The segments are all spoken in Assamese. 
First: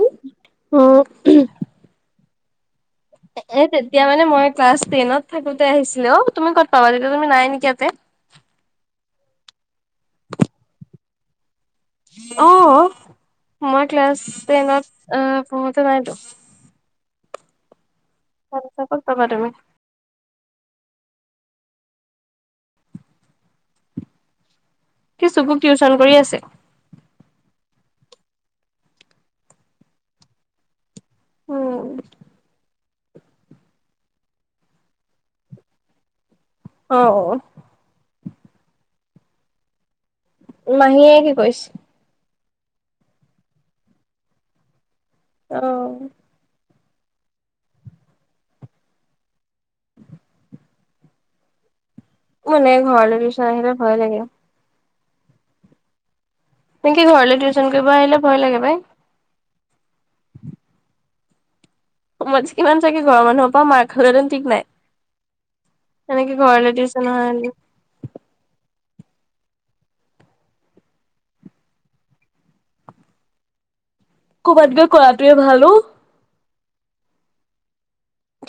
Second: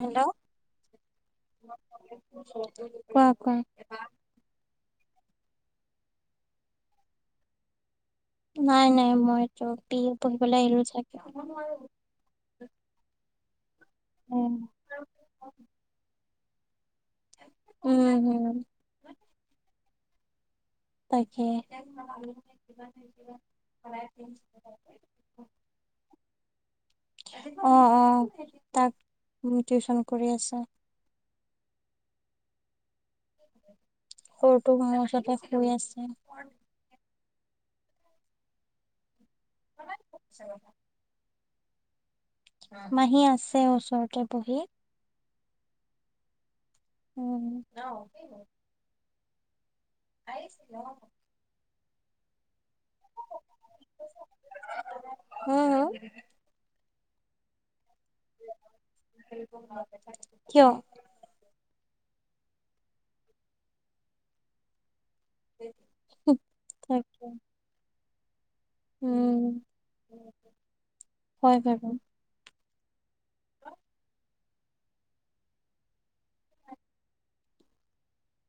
হেল্ল'! উম, কোৱা, এ কোৱা? তেতিয়া মানে মই ক্লাছ টেনত থাকোতে আহছিলে। অ, তুমি ক'ত পাবা, তেতিয়া তুমি নাই নেকি ইয়াতে! নাই, নাই, মইতটো বি এ পঢ়িবলে আহিলো চাগে। অ', মই ক্লাছ উম। টেনত পঢ়োতে নাইতো। উম, হুম। থামচাপত পাবা তুমি। তাকে। কি চুকুক টিউচন কৰি আছে? অ' অ' তাক টিউচন কৰি আছে। উম। সৰুটো মোৰ ওচতে শুই আছে। অ'। ভম [unintelligible] মাহীয়ে কি কৰিছে? মাহী আছে ওচৰতে বহি। অ'। উম। [unintelligible] মোৰ এনে ঘৰলে টিউচন আহিলে ভয় লাগে। হা' হা'? পিংকি ঘৰলৈ টিউচন কৰিব আহিলে ভয় লাগে পায়। কিয়? মইতো কিমান চাগে ঘৰৰ মানুহৰ পৰা মাৰ খালোহেঁতেন ঠিক নাই। [unintelligible] তেনেকে ঘৰলৈ টিউচন তাকে অহা হ'লে। উম, হয় হয় হয়। [inaudible] ক'ৰবাত গৈ কৰাটোৱে ভাল অ'।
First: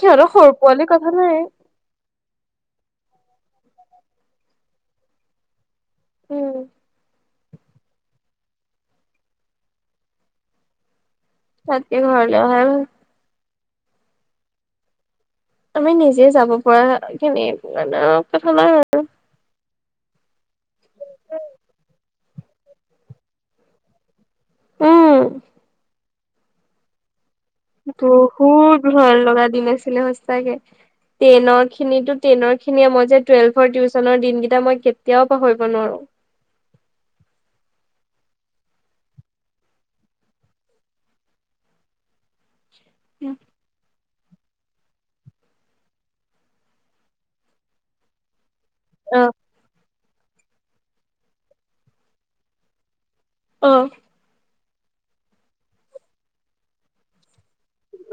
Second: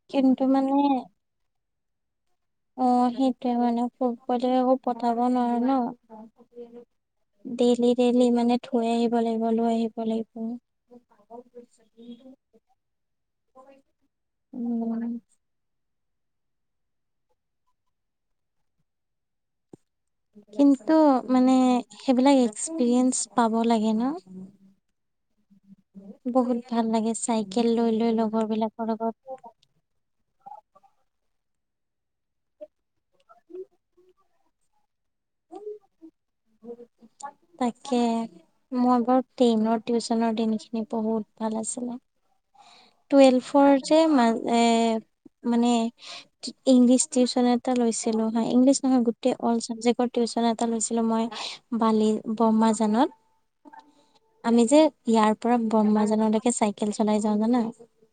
সিহঁতৰ কিন্তু সৰু মানে পোৱালি কথা নাই। অ', সেইটোয়ে মানে সৰু পোৱালি আকৌ পঠাব নোৱাৰে উম, ন'? ডেইলি ডেইলি মানে থৈ আহিব লাগিব, লৈ আহিব লাগিব। তাতকে ঘৰলৈ অহাইয়ে ভাল। উম। [unintelligible] আমি নিজে যাব পৰা খিনি মানে কথানাই আৰু। কিন্তু মানে, সেইবিলাক এক্সপিৰিয়েঞ্চ পাব লাগে ন'? উম। বহুত ভাল লাগে চা বহুত ভাল লগা দিন আছিলে সঁচাকে। টেনৰ খিনিটো টেনৰ খিনিয়ে, মই যে টুৱেলভৰ টিউচনৰ দিনকেইটা মই কেতিয়াও পাহৰিব নোৱাৰোঁ। তাকে। মই বাৰু টেইনৰ টিউচনৰ দিনখিনি বহুত ভাল আছিলে। টুৱেলভৰ যে, ম এ মানে ইংলিছ টিউচন এটা লৈছিলোঁ হা', ইংলিছ নহয়, অ গোটেই অল চাবজেক্টৰ টিউচন এটা লৈছিলোঁ মই বালি ব্ৰহ্মাজানত। অ'। আমি যে ইয়াৰ পৰা ব্ৰহ্মাজানলৈকে চাইকেল চলাই যাওঁ, জানা।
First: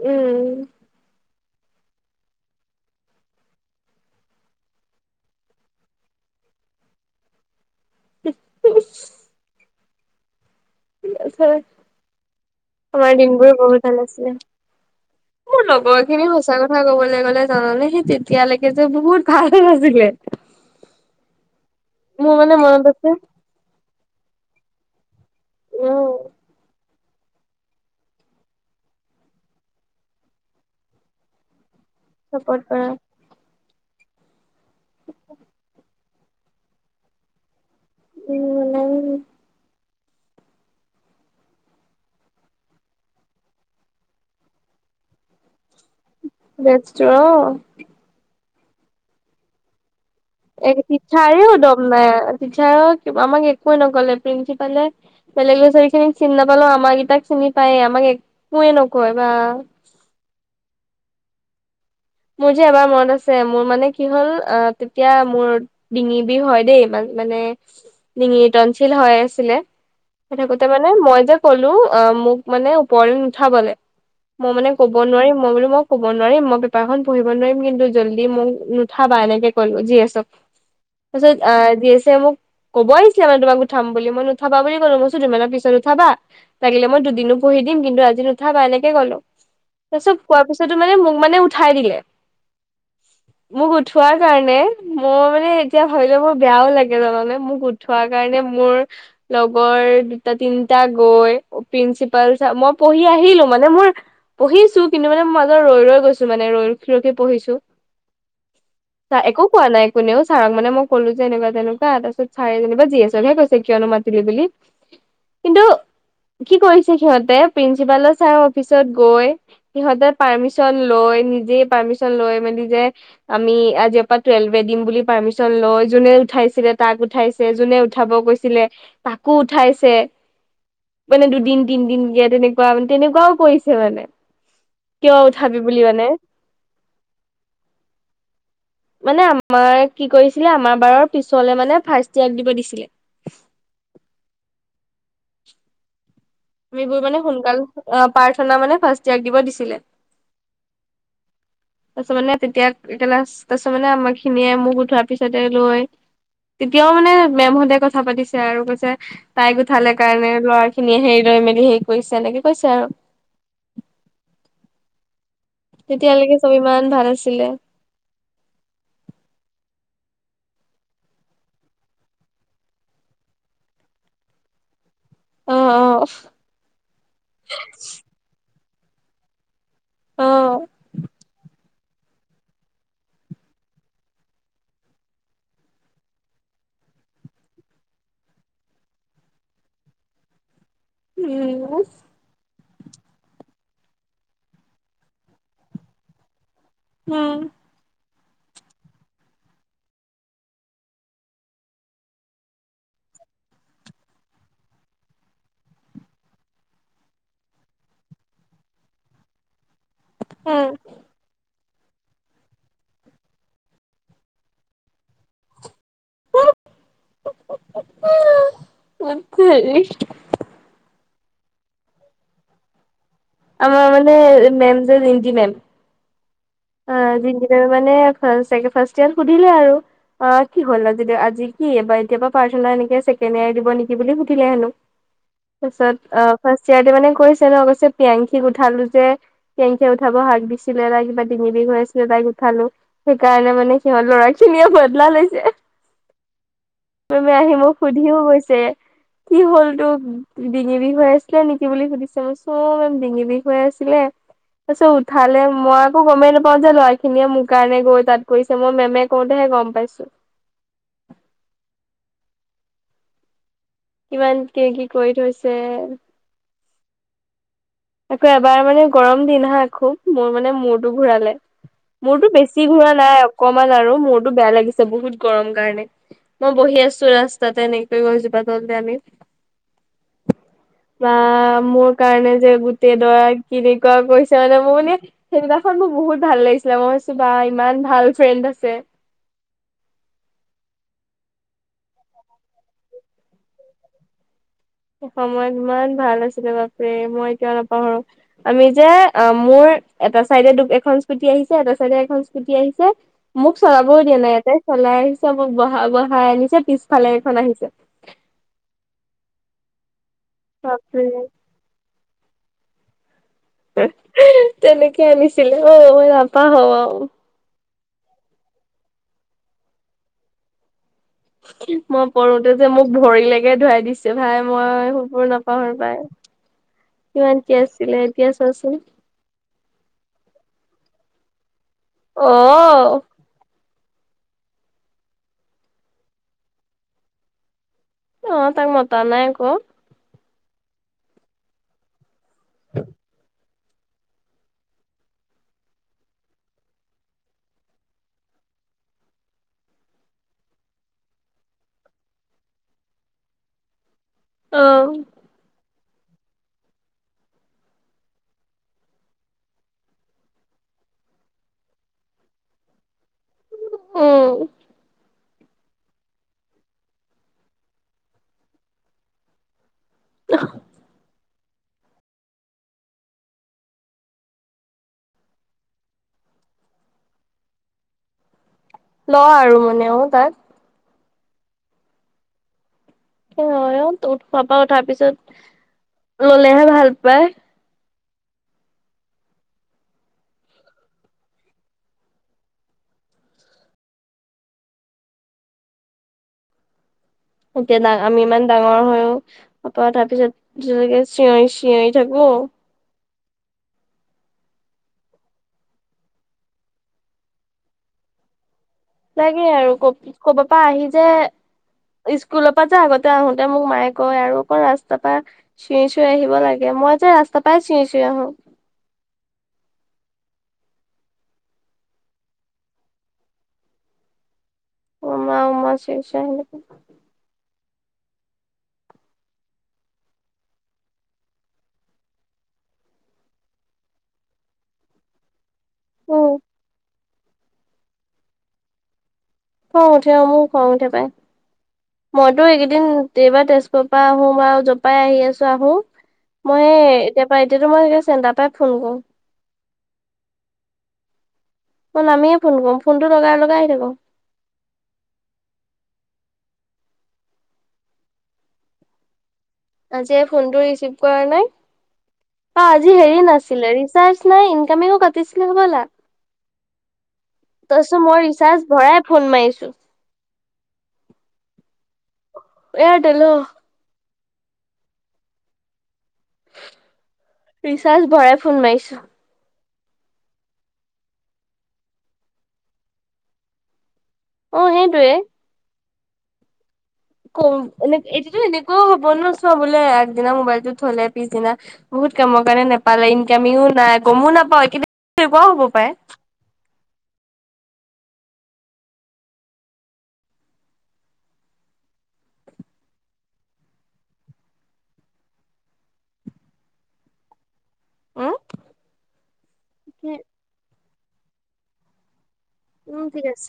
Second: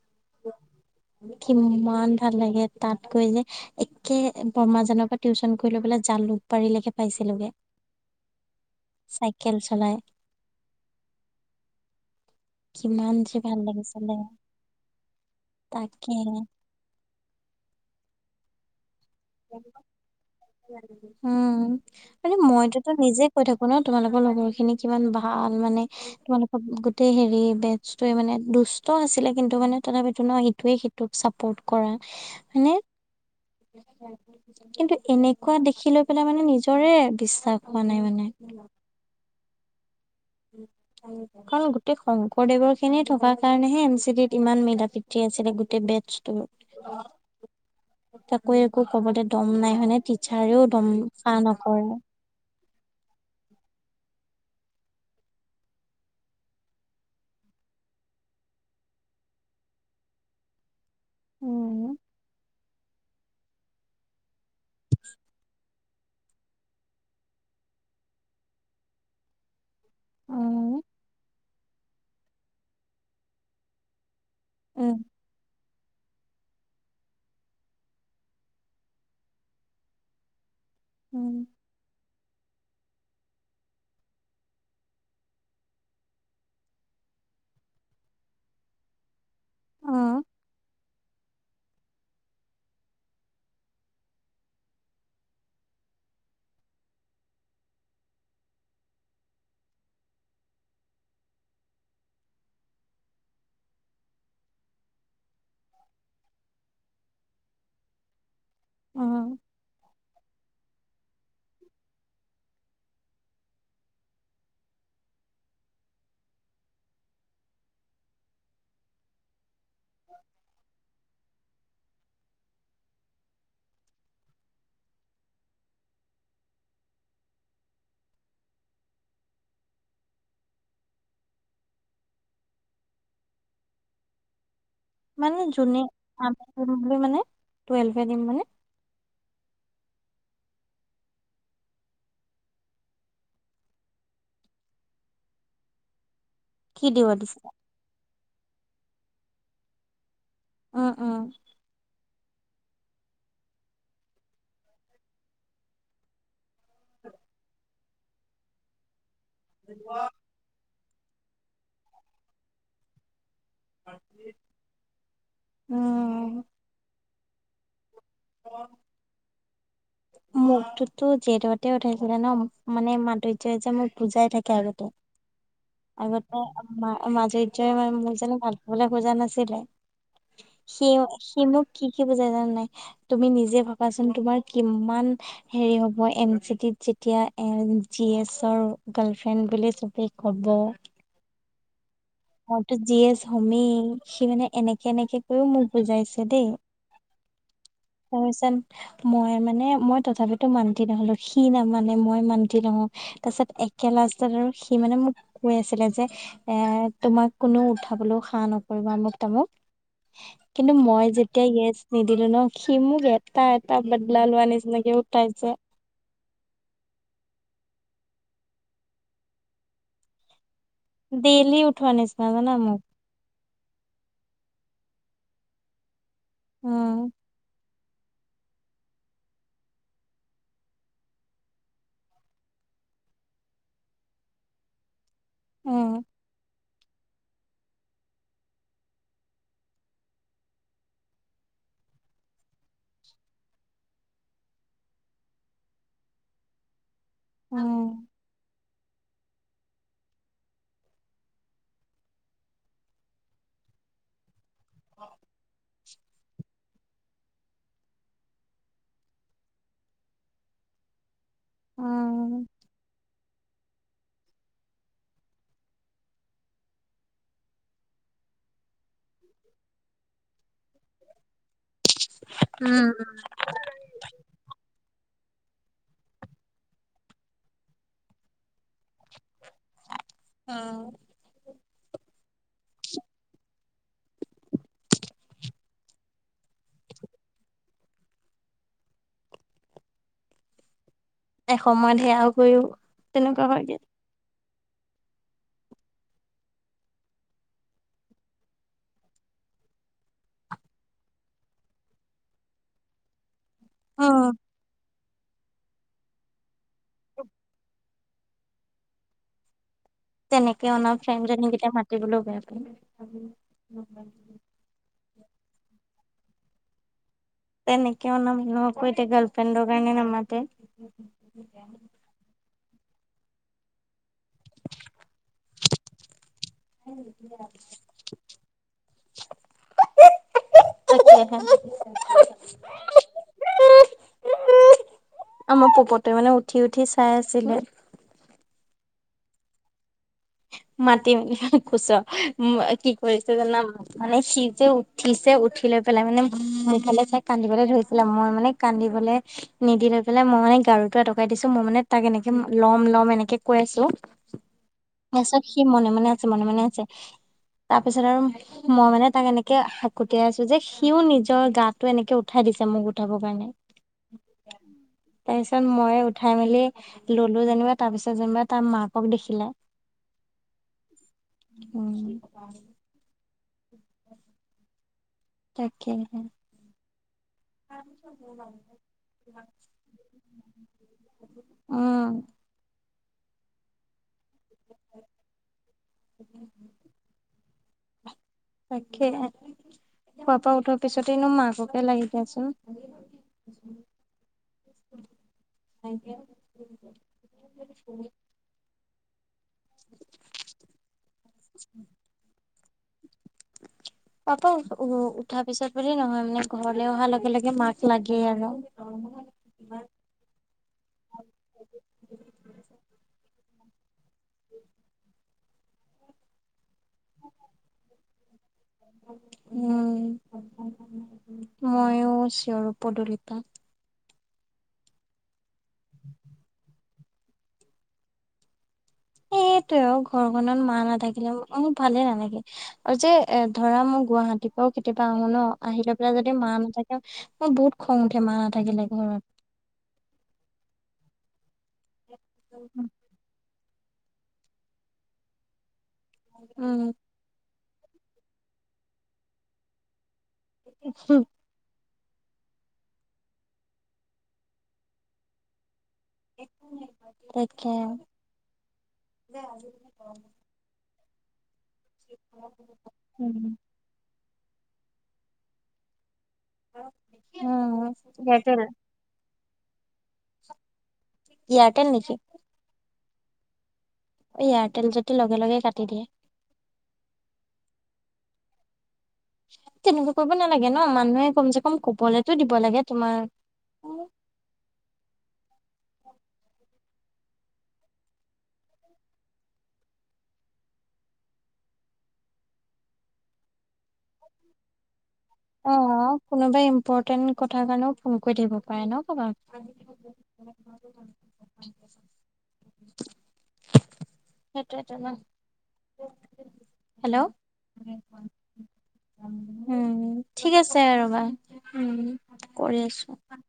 উম। কিমান ভাল লাগে তাত গৈ যে একে ব্ৰহ্মাজানৰ পৰা টিউচন কৰি লৈ পেলাই জালুকবাৰিলেকে পাইছিলোগে। [unintelligible] চাইকেল চলাই। [unintelligible] কিমান তোমাৰ যে দিনবোৰো বহুত ভাল লাগিছিলে আছিলে, মোৰ লগৰ তাকে খিনি সঁচা [unintelligible] ক'বলৈ গ'লে জানানে সি তেতিয়ালৈকে যে বহুত ভাইৰেল আছিলে। উম, মোৰ মানে মনত মইতোটো আছে নিজে কৈ থাকোঁ ন' তোমালোকৰ লগৰ খিনিক কিমান ভাল মানে, উম তোমালোক গোটেই হেৰি বেটছটোৱে মানে দুষ্ট আছিলে, কিন্তু মানে তথাপিতো ন' ইটোৱে সি টোক ছাপৰ্ট কৰা, চাপৰ্ট হয়নে। কৰা কিন্তু এনেকুৱা দেখি লৈ পেলাই মানে নিজৰে বিশ্বাস হোৱা নাই মানে। উম [unintelligible] কাৰণ গোটেই শংকৰদেৱৰ খিনি থকাৰ কাৰণেহে এম চি ডিত ইমান মিলা প্ৰীতি আছিলে, গোটেই বেটছ বেচটো অ [unintelligible] কাকো একো ক'বলে দম নাই হয়নে টিচাৰেও এ, দম চাহ টিচাৰেও দম নকৰে। নাই, টিচাৰে আমাক একোৱে নকলে প্ৰিন্সিপালে বেলেগ ল'ৰা ছোৱালী খিনিক চিনি নাপালেও আমাক কেইটাক চিনি পায় আমাক একোৱে নকয় বা উম। মোৰ যে এবাৰ মনত আছে, মোৰ মানে কি হ'ল অ' তেতিয়া মোৰ ডিঙি বিৰ হয় দেই মা-মানে, ডিঙিৰ টনঞ্চিল হৈ আছিলে। হৈ থাকোতে উম মানে মই যে ক'লো অ' মোক মানে ওপৰলে নুঠাবলে। মই মানে ক'ব উম নোৱাৰিম, মই বোলে মই ক'ব নোৱাৰিম ম পেপাৰখন পঢ়িব নোৱাৰিম কিন্তু জল্দি মোক নুঠাবা এনেকে ক'লো জি এছ অক। উম তাৰপাছত অ' জি এছ এ মোক ক'বই আহিছিলে মানে তোমাক উঠাম বুলি মই নুঠাবা বুলি ক'লো মই দুমানৰ পিছত উঠাবা লাগিলে মই দুদিনো পঢ়ি দিম কিন্তু আজি নুঠাবা এনেকে ক'লো। তাৰপিছত উম কোৱাৰ পিছতো মানে মোক মানে উঠাই দিলে। মোক উঠোৱাৰ কাৰণে মই মানে এতিয়া ভাবিলোঁ মোৰ বেয়াও লাগে জানানে মোক উঠ থোৱা কাৰণে মোৰ লগৰ দুটা তিনিটা গৈ প্ৰিন্ঞ্চিপাল ছাৰ, মই পঢ়ি আহিলোঁ মানে মোৰ পঢ়িছোঁ কিন্তু মানে মই মাজতে ৰৈ ৰৈ গৈছ [unintelligible] মানে ৰৈক লৈকে পঢ়িছোঁ, তা উম একো কোৱা নাই। কোনেও ছাৰখ মানে মই ক'লো যে এনেকুৱা তেনেকুৱা তাৰপাছত ছাৰে যেনিবা জি এছ অকে কৈছে কিয়নো মাতিলি বুলি। কিন্তু কি কৰিছে সিহঁতে প্ৰিন্সিপালৰ ছাৰ অফিচত গৈ, সিহঁতে পাৰ্মিচন লৈ নিজে পাৰ্মিশন লৈ মেলি যে আমি আজিৰ পৰা টুৱেল্ভে দিম বুলি পাৰ্মিচন লৈ যোনে উঠাইছিলে তাক উঠাইছ যোনে উঠাব কৈছিলে তাকো উঠাইছে। মানে দুদিন তিনদিন দিয়া তেনেকুৱা মানে তেনেকুৱাও পৰিছে মানে, কিয় উঠাবি বুলি [unintelligible] মানে বুলি মানে, টুৱেল্ভে দিম মানে। মানে আমাৰ কি কৰিছিলে আমাৰ বাৰৰ পিছলে মানে ফাৰ্ষ্ট ইয়াৰক দিব দিছিলে। কি আমিবোৰ দিব মানে দিছিলে সোনকাল, প্ৰাৰ্থনা মানে ফাৰ্ষ্ট ইয়াৰক দিব দিছিলে। অ', অ'। তাৰপিছত মানে তেতিয়া একেলা তাৰপাছত মানে আমাৰ খিনিয়ে মোক উঠোৱাৰ পিছতে লৈ তেতিয়াও মানে মেমহঁতে কথা পাতিছে আৰু কৈছে, তাইক উঠালে কাৰণে ল'ৰা খিনিয়ে হেৰি লৈ মেলি হেৰি কৰিছে এনেকে কৈছে আৰু। আখ তেতিয়ালৈকে চব ইমান ভাল আছিলে। অ মোকটোতো জেততে উঠাইছিলে ন' মানে মাধুৰ্যয় যে মোৰ বুজাই থাকে আগতে। অ অ আগতে মধুইজাই মোক যেনে ভাল পাবলৈ খোজা নাছিলে। অ সি সি মোক কি কি বুজাই জান নাই, তুমি নিজে ভাবাচোন তোমাৰ কিমান হেৰি হ'ব এন চিটিত যেতিয়া এ' জি এছৰ গাৰ্লফ্ৰেণ্ড বুলি চবে কব। উম',। মইতো জি এছ হমেই, সি মানে এনেকে এনেকে কৰিও মোক বুজাইছে দেই। উম',। তিচ মই মানে মই তথাপিতো মান্তি নহলো, সি নামানে মই মান্তি নহওঁ। তাৰপিছত একে লষ্টাত আৰু সি মানে মোক কৈ আছিলে যে এ' তোমাক কোনো উঠাবলৈও সা নকৰিবা আমুক-তামুক, কিন্তু মই যে এতিয়া ইচ নিদিলো ন' সি মোক এটা এটা বাদলা লোৱা নিচিনাকে উঠাইছে। মি ডেইলি উঠোৱা নিচিনা জনা মোক। আমাৰ মানে মেম যে জিন্তি মেম। উম',। জিন্টি মেমে মানে ফাৰ্ষ্ট ইয়াৰ সুধিলে আৰু। অ' কি হ'ল আজি আজি কি এইবাৰ এতিয় পাৰ্চ এনেকে ছেকেণ্ড ইয়াৰ দিব নেকি বুলি সুধিলে হেনো। তাৰ উম পিছত অ' চি আই দি মানে কৈছে ন' কৈছে পিয়ংখিক উঠালো যে, পিয়ংখিয় উঠাব হাক দিছিলে কিবা ডঙি বিষ হৈ আছিলে তাইক উঠালো, সেইকাৰণে মানে সিহঁত ল'ৰা খিনিয়ে বদলা লৈছে। সকলোৱে আহি উম মোক সুধিও গৈছে কি হ'ল তোক ডিঙি বিষ হৈ আছিলে নেকি? বুলি সুধিছে মই চব মোৰ ডিঙি বিষ হৈ আছিলে। তাৰ পিছত উঠালে মই একো গমেই নাপাওঁ যে ল'ৰা খিনিয়ে মোৰ কাৰণে গৈ তাত কৰিছে। মই মেমে কওঁতেহে গম পাইছোঁ। অ',। ইমান কি কি কৰি থৈছে। আকৌ এবাৰ মানে গৰম দিন হা, আকৌ মোৰ মানে মূৰটো ঘূৰালে। মোৰতো বেছি উম ঘোৰা নাই অকমান আৰু, মূৰতো বেয়া লাগিছে বহুত গৰম কাৰণে। মই বহি আছো ৰাস্তা এনেকে গছজোপা তলতে আমি। অ',। অ' মোৰ কাৰণে যে গোটেই ল'ৰা কেনেকুৱা কৰিছে মানে মোৰ মানে সেইদিনাখন মোৰ বহুত ভাল লাগিছিলে। মই ভাবিছোঁ বা ইমান ভাল ফ্ৰেণ্ড আছে। এসময়ত সেয়াও কৰিও তেনেকুৱা হয়গে। সময়ত মই ইমান ভাল আছিলে বাপৰে, মই এতিয়াও নাপাহৰোঁ। আমি যে, অ' মোৰ এটা চাইডে দু এখন স্কুটি আহিছে। এটা চাইডে এখন স্কুটি আহিছে। মোক চলাবও দিয়া উম নাই ইহঁতে চলাই আহিছে মোক বহা বহাই আনিছে। পিছফালে এখন আহিছে। তেনেকে অনা বাপৰে ফ্ৰেমজনীকেইটা মাতিবলৈ বেয়া পাই। তেনেকে আনিছিলে অ' মই নাপাহৰোঁ আৰু। তেনেকে অনা মানুহকো এতিয়া গালফ্ৰেণ্ড কাৰনে নামাতে। মই পঢ়োতে যে মোক ভৰিলৈকে ধোৰাই দিছে। ভাই মই সবোৰ নাপাহৰ পাই কিমান কি আছিলে এতিয়া চোৱাচোন [unintelligible] তা হ [unintelligible] আহ' আমাৰ পপতে মানে উঠি উঠি চাই আছিলে। অ' তাক মতা নাই আকৌ'। মাতিম দিয়া খোছ কি কৰিছো জানা মোক- মানে, সি যে উঠিছে। উঠি লৈ পেলাই মানে মোৰফালে চাই কান্দিবলৈ ধৰিছিলে। মই মানে- কান্দিবলৈ- নিদি লৈ পেলাই মই মানে গাৰুতটো এটকাই দিছো মই মানে তাক এনেকে লম লম এনেকে কৈ আছোঁ। অ'- তাৰপিছত সি মনে মনে আছে মনে মনে আছে। তাৰপিছত আৰু- মই মানে তাক এনেকে হাকুটিয়াই আছোঁ যে সিও নিজৰ গা টো এনেকে উঠাই দিছে মোৰ গাত- উঠাব কাৰণে। উম তাৰপিছত মইে উঠাই মেলি ললোঁ যেনিবা তাৰপিছত যেনিবা তাৰ মাকক দেখিলে। [unintelligible] উ [unintelligible] তাকে হে। ত চ হ লে [unintelligible] ল আৰু মানেও তাক। উম'- অ অ ত' খোৱা পা উঠাৰ পিছত ললেহে ভাল পায়। তাকে, খোৱাৰ পৰা উঠোৱাৰ পিছতেইনো মাককে লাগি দিয়াচোন। [unintelligible] থেংক ইউ [unintelligible] এতিয়া ডাঙ আমি ইমান ডাঙৰ হৈও অপা তাৰ পিছতে চি চিঞৰি থাকো পাপা উ উঠা পিছত বুলি নহয় মানে ঘৰলে অহাৰ লগে লগে মাক লাগে আৰু লাগে আৰু ক ক'বাৰ পৰা আহি যে স্কুলৰ পৰা যে আগতে আহোতে মোক মায়ে কয় আৰু অকণ ৰাস্তাৰ পৰা চিঞৰি চিঞৰি আহিব লাগে মই যে ৰাস্তা পাই চিঞি [unintelligible] আহোঁ উম মইয়ো চিঞৰ পদূুলিপা অমা অমা [unintelligible] সটোৱে আৰু ঘৰখনত মা নাথাকিলে ম ভালে নালাগে অ যে এ ধৰা মই গুৱাহাটীৰ পৰাও কেতিয়াবা আহো ন আহি লৈ পেলাই উম যদি মা নাথাকে মই বহুত খং উঠে মা নাথাকিলে ঘৰত খং উঠে অ মোৰ খং উঠে পায় মইতো এইকেইদিন বাৰ তেজপুৰৰ পৰা আহো বাৰু জোপাই আহি আছো আহো মই উম, তেতিাৰ পৰা এতিাতো মইে চেণ্টাৰ পৰাই ফোন কৰো উ মই নামিয়ে ফোন কৰো ফোনটো লগাই লগাই আহি থাকো তাকে [unintelligible] [unintelligible] [unintelligible] ফোন উম, এয়াৰটেল মাৰিছো এয়াৰটেল নিকি? এয়াৰটেল অ। এয়াৰটেল যদি লগে লগে কাটি দিয়ে। ৰিচাৰ্জ ভৰাই ফোন মাৰিছো। তেনেকুৱা কৰিব নালাগে ন, মানুহে কমচেকম কবলেতো দিব লাগে, তোমাৰ। অ সেইটোৱে। কম এনে এইটোত এনেকুৱাই হ'ব ন, চোৱা বোলে আগদিনা মোবাইলটো থলে পিছদিনা বহুত কামৰ কাৰণে নোপালে, ইনকামিও নাই গমো নাপাও, এনেকুৱাও হ'ব অ পাৰে। কোনোবাই ইম্পৰ্টেণ্ট কথাৰ কাৰণেও ফোন কৰি থাকিব পাৰে ন কাবাক। [inaudible] সেইটোয়েত ন, হেল্ল'? উম উম' ঠিক আছে ৰ'বা উম। কৰি উম আছো। ঠিক আছে